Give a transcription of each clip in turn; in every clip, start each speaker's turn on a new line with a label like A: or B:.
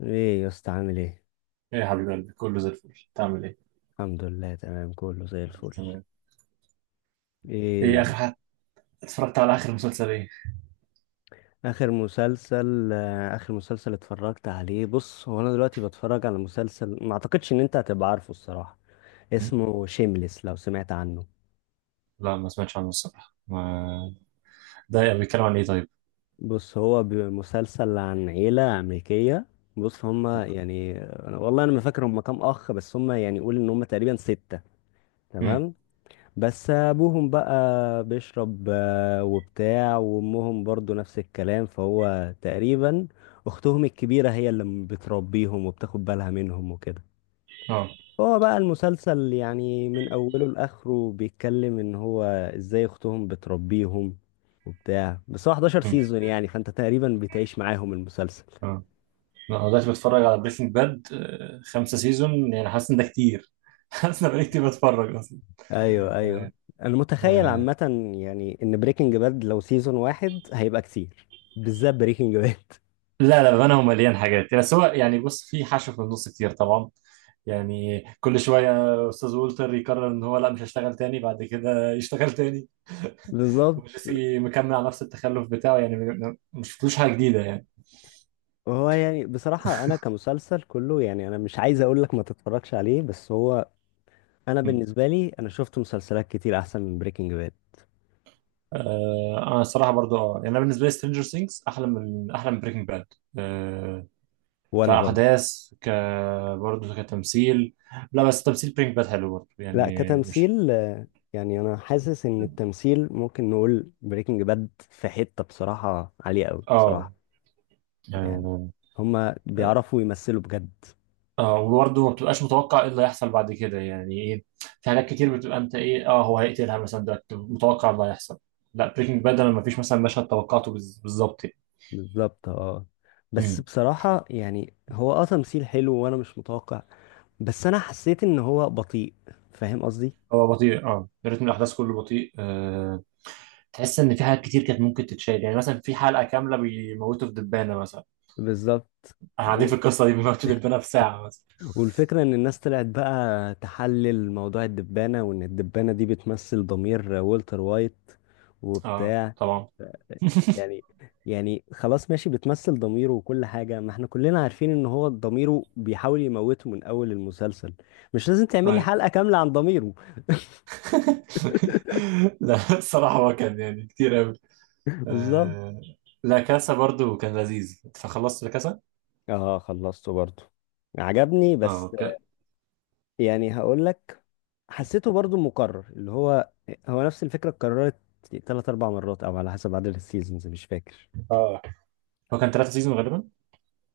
A: ايه يا اسطى، عامل ايه؟
B: ايه يا حبيب قلبي، كله زي الفل. تعمل ايه؟
A: الحمد لله، تمام، كله زي الفل.
B: تمام. ايه
A: ايه
B: اخر حد اتفرجت على اخر مسلسل؟ ايه؟
A: اخر مسلسل؟ اخر مسلسل اتفرجت عليه، بص هو انا دلوقتي بتفرج على مسلسل ما اعتقدش ان انت هتبقى عارفه الصراحة.
B: مم.
A: اسمه شيمليس، لو سمعت عنه.
B: لا ما سمعتش عنه الصراحة ما. ده بيتكلم عن ايه طيب؟
A: بص هو مسلسل عن عيلة امريكية. بص هما يعني، والله انا ما فاكر هما كام اخ، بس هما يعني قول ان هما تقريبا ستة.
B: مم.
A: تمام. بس ابوهم بقى بيشرب وبتاع، وامهم برضو نفس الكلام، فهو تقريبا اختهم الكبيرة هي اللي بتربيهم وبتاخد بالها منهم وكده.
B: اه.
A: هو بقى المسلسل يعني من اوله لاخره بيتكلم ان هو ازاي اختهم بتربيهم وبتاع، بس هو 11
B: مم.
A: سيزون يعني، فانت تقريبا بتعيش معاهم المسلسل.
B: اه. لا، انا دلوقتي بتفرج على بريكنج باد. خمسة سيزون يعني حاسس ان ده كتير. حاسس ان بقالي كتير بتفرج اصلا.
A: ايوه، ايوه.
B: آه.
A: انا متخيل
B: آه.
A: عامة يعني ان بريكنج باد لو سيزون واحد هيبقى كتير، بالذات بريكنج باد.
B: لا لا بامانه هو مليان حاجات، بس هو يعني بص، في حشو في النص كتير طبعا. يعني كل شويه استاذ وولتر يقرر ان هو لا مش هشتغل تاني، بعد كده يشتغل تاني.
A: بالظبط.
B: وجيسي مكمل على نفس التخلف بتاعه يعني مش شفتلوش حاجه جديده يعني.
A: هو يعني بصراحة أنا كمسلسل كله، يعني أنا مش عايز أقول لك ما تتفرجش عليه، بس هو أنا
B: م.
A: بالنسبة لي، أنا شفت مسلسلات كتير أحسن من بريكنج باد.
B: آه انا الصراحه برضو اه يعني انا بالنسبه لي سترينجر ثينجز احلى من بريكنج باد. آه.
A: وأنا برضه.
B: كاحداث برضو كتمثيل. لا بس تمثيل بريكنج باد حلو برضو،
A: لا،
B: يعني مش.
A: كتمثيل. يعني أنا حاسس إن التمثيل ممكن نقول بريكنج باد في حتة بصراحة عالية أوي،
B: اه.
A: بصراحة يعني
B: اه.
A: هما بيعرفوا يمثلوا بجد.
B: آه، وبرضه ما بتبقاش متوقع ايه اللي هيحصل بعد كده، يعني ايه؟ في حاجات كتير بتبقى انت ايه، اه هو هيقتلها مثلا، ده متوقع اللي هيحصل. لا بريكنج باد انا ما فيش مثلا مشهد توقعته بالظبط.
A: بالظبط، اه. بس
B: يعني.
A: بصراحة يعني هو تمثيل حلو وأنا مش متوقع، بس أنا حسيت إن هو بطيء. فاهم قصدي؟
B: هو بطيء رتم الاحداث كله بطيء آه. تحس ان في حاجات كتير كانت ممكن تتشال، يعني مثلا في حلقه كامله بيموتوا في دبانه مثلا.
A: بالظبط.
B: احنا قاعدين في القصه دي بيموتوا دبانه في ساعه مثلا.
A: والفكرة إن الناس طلعت بقى تحلل موضوع الدبانة، وإن الدبانة دي بتمثل ضمير والتر وايت
B: اه
A: وبتاع،
B: طبعا.
A: يعني يعني خلاص ماشي، بتمثل ضميره وكل حاجة، ما احنا كلنا عارفين إن هو ضميره بيحاول يموته من أول المسلسل، مش لازم تعمل لي
B: ايوه.
A: حلقة كاملة عن ضميره.
B: لا الصراحه هو كان يعني كتير قوي.
A: بالظبط،
B: آه. لا كاسا برضو كان لذيذ، فخلصت لا كاسا.
A: اه. خلصته برضو، عجبني
B: اه
A: بس.
B: اوكي.
A: يعني هقول لك، حسيته برضو مكرر، اللي هو نفس الفكرة اتكررت تلات أربع مرات أو على حسب عدد السيزونز، مش فاكر.
B: اه هو كان ثلاثة سيزون غالبا.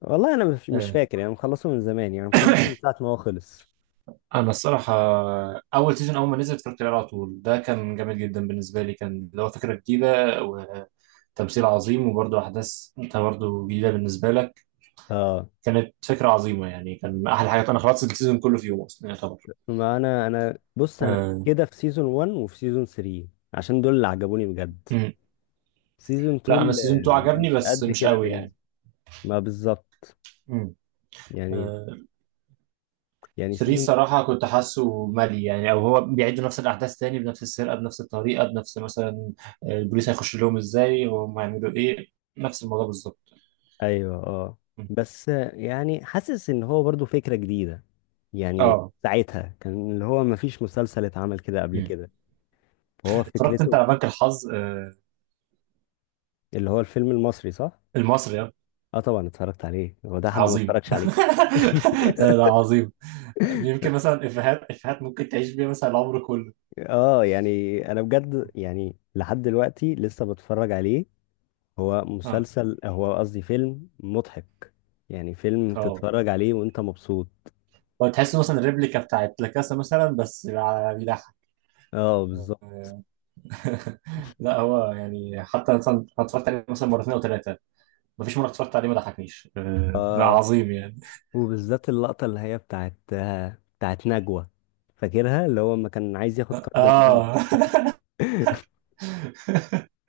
A: والله انا مش
B: آه.
A: فاكر يعني، مخلصه من زمان، يعني مخلصه من ساعه ما هو خلص.
B: انا الصراحه اول سيزون اول ما نزل اتفرجت عليه على طول، ده كان جامد جدا بالنسبه لي، كان اللي هو فكره جديده، تمثيل عظيم، وبرضه أحداث أنت برضه جديدة بالنسبة لك.
A: اه.
B: كانت فكرة عظيمة يعني، كان أحلى حاجة، أنا خلصت السيزون كله في يوم أصلا يعتبر.
A: ما انا بص، انا
B: آه.
A: كده في سيزون 1 وفي سيزون 3، عشان دول اللي عجبوني بجد.
B: مم.
A: سيزون
B: لا أنا
A: 2
B: السيزون 2
A: ما
B: عجبني
A: كانش
B: بس
A: قد
B: مش
A: كده
B: قوي
A: بالنسبه.
B: يعني.
A: ما بالظبط.
B: مم.
A: يعني
B: آه.
A: يعني
B: 3
A: سيزون.
B: صراحة كنت حاسه مالي يعني، أو هو بيعيد نفس الأحداث تاني بنفس السرقة بنفس الطريقة بنفس مثلا، آه، البوليس هيخش لهم إزاي وهم هيعملوا إيه، نفس الموضوع بالظبط.
A: ايوه، اه.
B: مم.
A: بس يعني حاسس ان هو برضو فكره جديده، يعني
B: أه.
A: ساعتها كان اللي هو ما فيش مسلسل اتعمل كده قبل
B: مم.
A: كده، فهو
B: اتفرجت أنت
A: فكرته.
B: على بنك الحظ؟ آه،
A: اللي هو الفيلم المصري، صح؟
B: المصري، آه.
A: اه طبعا اتفرجت عليه، هو ده حد ما
B: عظيم.
A: اتفرجش عليه؟
B: لا لا عظيم. يمكن مثلا افيهات افيهات ممكن تعيش بيها مثلا العمر كله.
A: اه يعني انا بجد يعني لحد دلوقتي لسه بتفرج عليه، هو
B: اه.
A: مسلسل، هو قصدي فيلم مضحك، يعني فيلم
B: اه.
A: تتفرج عليه وانت مبسوط.
B: هو تحس مثلا الريبليكا بتاعت لاكاسا مثلا، بس بيضحك.
A: اه بالظبط.
B: آه. لا هو يعني حتى مثلا أنا اتفرجت عليه مثلا مرتين او ثلاثه، مفيش مره اتفرجت عليه ما ضحكنيش آه. لا
A: اه،
B: عظيم يعني.
A: وبالذات اللقطة اللي هي بتاعت نجوى، فاكرها اللي هو لما كان عايز ياخد قرض من
B: اه.
A: البنك.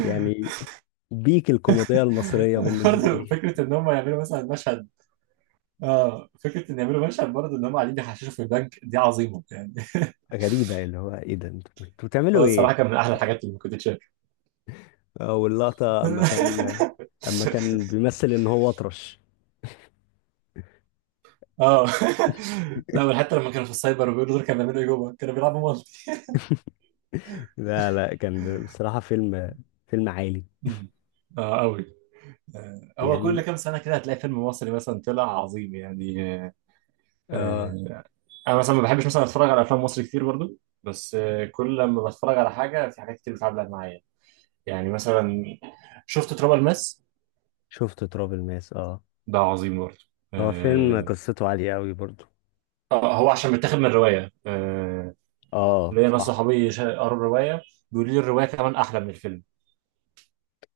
A: يعني بيك الكوميديا المصرية بالنسبة
B: برضه
A: لي.
B: فكره ان هم يعملوا مثلا مشهد، اه فكره ان يعملوا مشهد برضه ان هم قاعدين بيحششوا في البنك، دي عظيمه يعني.
A: غريبة، اللي هو ايه ده، انتوا بتعملوا
B: هو
A: ايه؟
B: الصراحه كان من احلى الحاجات اللي ممكن تتشاف.
A: اه، واللقطة اما كان اما كان بيمثل ان هو اطرش.
B: اه. لا بل حتى لما كانوا في السايبر بيقولوا دول كانوا بيعملوا ايه جوه، كانوا بيلعبوا مالتي.
A: لا، لا، كان بصراحة فيلم عالي،
B: مم. اه قوي. آه، هو كل
A: يعني
B: كام سنه كده هتلاقي فيلم مصري مثلا طلع عظيم يعني، آه،
A: اه.
B: آه، انا مثلا ما بحبش مثلا اتفرج على افلام مصري كتير برضو، بس آه، كل لما بتفرج على حاجه في حاجات كتير بتعلق معايا. يعني مثلا شفت تراب الماس،
A: شفت تراب الماس، اه،
B: ده عظيم برضو.
A: هو فيلم
B: اه.
A: قصته عالية قوي برضو.
B: آه، هو عشان متاخد من روايه، آه،
A: اه
B: ليا ناس
A: صح.
B: صحابي قروا الروايه، بيقولوا لي الروايه كمان احلى من الفيلم.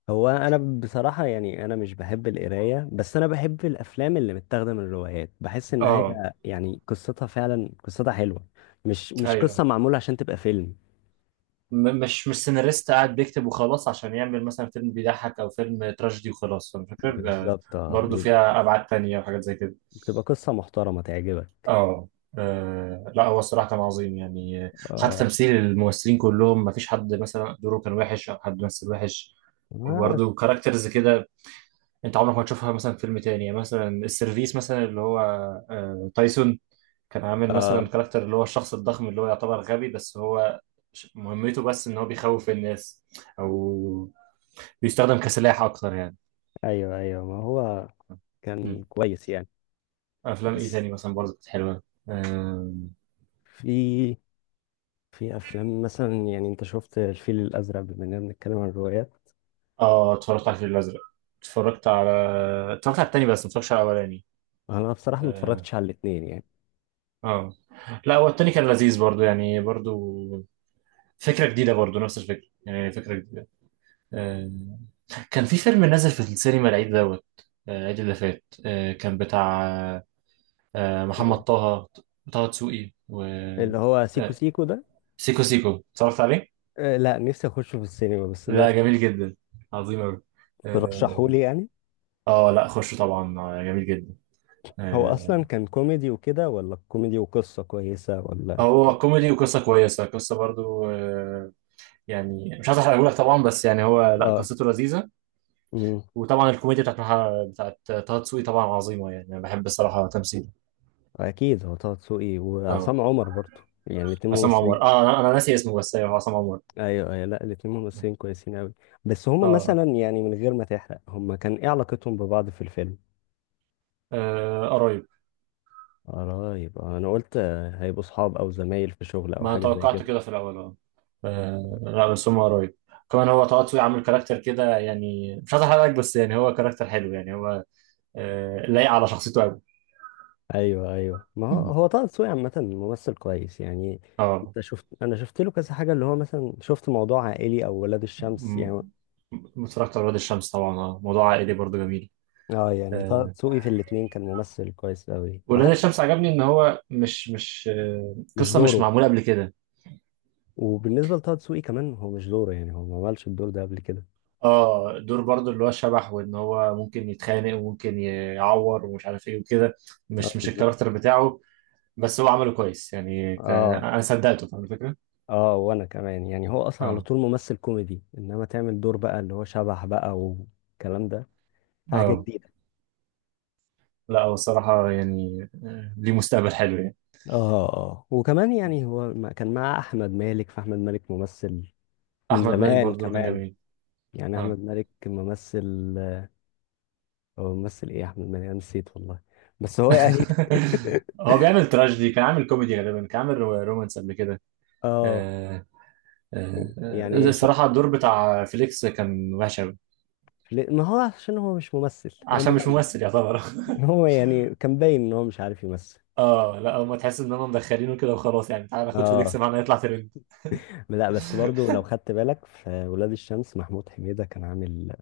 A: هو انا بصراحة يعني انا مش بحب القراية، بس انا بحب الافلام اللي متاخدة من الروايات، بحس ان
B: اه.
A: هي يعني قصتها فعلا قصتها حلوة، مش
B: ايوه.
A: قصة معمولة عشان تبقى فيلم.
B: مش سيناريست قاعد بيكتب وخلاص عشان يعمل مثلا فيلم بيضحك او فيلم تراجيدي وخلاص، فالفكرة بيبقى
A: بالظبط، اه،
B: برضه
A: بيبقى
B: فيها ابعاد تانية وحاجات زي كده.
A: بتبقى قصة محترمة تعجبك.
B: اه. آه، لا هو الصراحة كان عظيم يعني، آه، حتى
A: اه،
B: تمثيل الممثلين كلهم، ما فيش حد مثلا دوره كان وحش أو حد مثل وحش.
A: بس.
B: وبرضه كاركترز كده أنت عمرك ما تشوفها مثلا في فيلم تاني، يعني مثلا السيرفيس مثلا اللي هو آه، تايسون، كان عامل مثلا كاركتر اللي هو الشخص الضخم اللي هو يعتبر غبي، بس هو مهمته بس ان هو بيخوف الناس او بيستخدم كسلاح اكتر يعني.
A: ايوه، ايوه، ما هو
B: مم.
A: كان كويس يعني.
B: افلام ايه
A: بس
B: تاني مثلا برضه كانت حلوه؟ آم،
A: في في افلام مثلا يعني، انت شفت الفيل الازرق بما اننا بنتكلم عن الروايات؟
B: اه اتفرجت على الفيل الازرق. اتفرجت على اتفرجت على التاني، بس ما اتفرجتش على الاولاني.
A: انا بصراحه ما
B: اه.
A: اتفرجتش على الاثنين يعني.
B: آه. لا هو التاني كان لذيذ برضه يعني، برضه فكره جديده، برضه نفس الفكره يعني، فكره جديده. آه. كان في فيلم نازل في السينما العيد دوت، آه، العيد اللي فات، آه، كان بتاع آه، محمد
A: آه،
B: طه، طه دسوقي و،
A: اللي هو سيكو
B: آه،
A: سيكو ده،
B: سيكو سيكو، اتفرجت عليه؟
A: لا نفسي اخشه في السينما، بس
B: لا
A: دلوقتي
B: جميل جدا، عظيم أوي.
A: ترشحوا
B: اه.
A: لي يعني.
B: آه، لا خش طبعا، آه، جميل جدا،
A: هو اصلا
B: آه،
A: كان كوميدي وكده، ولا كوميدي وقصه كويسه ولا؟
B: هو كوميدي وقصة كويسة، قصة برضو آه، يعني مش عايز احرقهولك طبعا، بس يعني هو لا
A: اه،
B: قصته لذيذة.
A: امم
B: وطبعا الكوميديا بتاعت بتاعت طه دسوقي طبعا عظيمة يعني، انا بحب الصراحة تمثيله.
A: اكيد هو طه دسوقي
B: اه.
A: وعصام عمر برضه، يعني الاتنين
B: عصام عمر،
A: ممثلين.
B: اه انا ناسي اسمه، بس ايوه هو عصام عمر.
A: ايوه، ايوه، لا الاتنين ممثلين كويسين قوي. بس هما
B: اه.
A: مثلا يعني من غير ما تحرق، هما كان ايه علاقتهم ببعض في الفيلم؟
B: آه، قريب.
A: قرايب. انا قلت هيبقوا صحاب او زمايل في شغل او
B: ما انا
A: حاجه زي
B: توقعت
A: كده.
B: كده في الاول، اه، آه، لا بس هم قريب. كمان هو طه دسوقي عامل كاركتر كده يعني، مش عايز احرقك بس يعني، هو كاركتر حلو يعني هو آه، لايق على شخصيته قوي.
A: ايوه، ايوه، ما هو طه دسوقي عامه ممثل كويس يعني.
B: اه.
A: انت شفت انا شفت له كذا حاجه، اللي هو مثلا شفت موضوع عائلي او ولاد الشمس يعني.
B: م- اتفرجت على ولاد الشمس طبعا، اه موضوع عائلي برضه جميل.
A: اه، يعني طه
B: آه،
A: دسوقي في الاتنين كان ممثل كويس قوي،
B: ولاد
A: وحتى
B: الشمس عجبني ان هو مش آه،
A: مش
B: قصه مش
A: دوره،
B: معموله قبل كده.
A: وبالنسبه لطه دسوقي كمان هو مش دوره، يعني هو ما عملش الدور ده قبل كده.
B: اه دور برضه اللي هو شبح، وان هو ممكن يتخانق وممكن يعور ومش عارف ايه وكده، مش
A: اه
B: مش
A: بالظبط،
B: الكاركتر بتاعه، بس هو عمله كويس يعني
A: اه.
B: انا صدقته، فاهم الفكره.
A: اه، وانا كمان يعني هو اصلا على
B: اه.
A: طول ممثل كوميدي، انما تعمل دور بقى اللي هو شبح بقى والكلام ده، في حاجه
B: اه.
A: جديده.
B: لا هو الصراحه يعني، آه، ليه مستقبل حلو يعني.
A: اه، اه، وكمان يعني هو كان مع احمد مالك، فاحمد مالك ممثل من
B: احمد مالك
A: زمان
B: برضه دوره كان
A: كمان،
B: جميل.
A: يعني
B: اه.
A: احمد مالك ممثل، هو ممثل ايه احمد مالك، انا نسيت والله، بس هو يعني.
B: هو بيعمل تراجيدي، كان عامل كوميدي غالبا، كان عامل رومانس قبل كده.
A: اه
B: آه. آه. آه،
A: يعني شوف،
B: الصراحه الدور بتاع فيليكس كان وحش قوي،
A: ما هو عشان هو مش ممثل، هو
B: عشان مش
A: مغني.
B: ممثل يعتبر.
A: هو يعني كان باين ان هو مش عارف يمثل.
B: اه لا هما تحس ان هم مدخلينه كده وخلاص، يعني تعالى ناخد فيليكس
A: اه،
B: معانا يطلع ترند.
A: لا بس برضو لو خدت بالك في ولاد الشمس، محمود حميدة كان عامل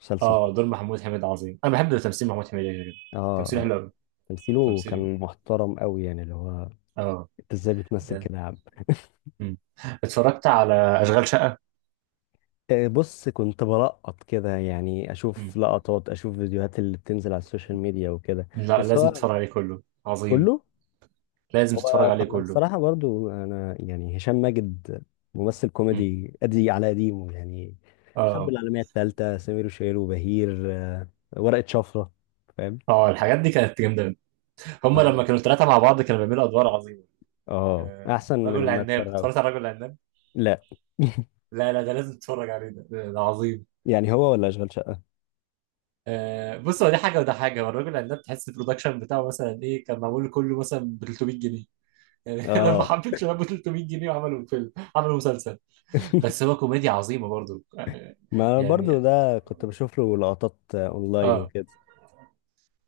A: مسلسل ده.
B: اه دور محمود حميد عظيم، انا بحب تمثيل محمود حميد جدا.
A: اه،
B: تمثيله
A: آه،
B: حلو قوي.
A: تمثيله
B: تمثيله.
A: كان محترم قوي، يعني اللي هو
B: اه.
A: انت ازاي بتمثل كده يا عم؟
B: مم. اتفرجت على أشغال شقة؟
A: بص كنت بلقط كده يعني، اشوف
B: مم.
A: لقطات، اشوف فيديوهات اللي بتنزل على السوشيال ميديا وكده.
B: لا
A: بس
B: لازم
A: هو
B: تتفرج عليه، كله عظيم.
A: كله،
B: لازم
A: هو
B: تتفرج عليه
A: هو
B: كله.
A: بصراحة برضو انا يعني هشام ماجد ممثل
B: مم.
A: كوميدي، ادي على قديمه يعني، الحرب
B: اه.
A: العالمية الثالثة، سمير وشهير وبهير، ورقة شفرة، فاهم؟
B: اه الحاجات دي كانت جامدة أوي. هما
A: اه،
B: لما كانوا الثلاثة مع بعض كانوا بيعملوا أدوار عظيمة.
A: اه،
B: آه.
A: احسن
B: رجل
A: من اما
B: العناب،
A: تسرعه.
B: اتفرجت على رجل العناب؟
A: لا.
B: لا لا ده لازم تتفرج عليه، ده عظيم.
A: يعني هو ولا اشغال شقة؟
B: آه بص، هو دي حاجة وده حاجة، هو الرجل العناب تحس البرودكشن بتاعه مثلا إيه، كان معمول كله مثلا ب 300 جنيه يعني، لما
A: اه.
B: حبيت شباب ب 300 جنيه وعملوا الفيلم، عملوا مسلسل، بس هو كوميديا عظيمة برضه آه،
A: ما
B: يعني.
A: برضو ده كنت بشوف له لقطات اونلاين
B: اه.
A: وكده.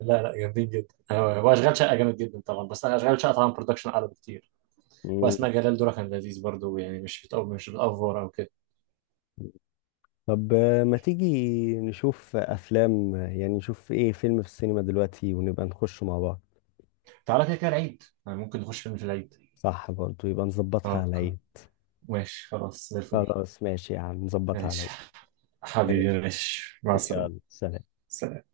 B: لا لا جامدين جدا، واشغال شقه جامد جدا طبعا، بس انا اشغال شقه طبعا برودكشن اعلى بكتير.
A: مم.
B: واسماء جلال دورها كان لذيذ برضو يعني، مش بتأفور او كده.
A: طب ما تيجي نشوف افلام، يعني نشوف ايه فيلم في السينما دلوقتي ونبقى نخشه مع بعض.
B: تعالى كده كده العيد، يعني ممكن نخش فيلم في العيد.
A: صح، برضه يبقى نظبطها على
B: اه
A: العيد.
B: ماشي خلاص زي الفل.
A: خلاص ماشي يا عم، نظبطها على
B: ماشي
A: العيد.
B: حبيبي،
A: ماشي.
B: ماشي مع السلامه.
A: يلا سلام.
B: سلام.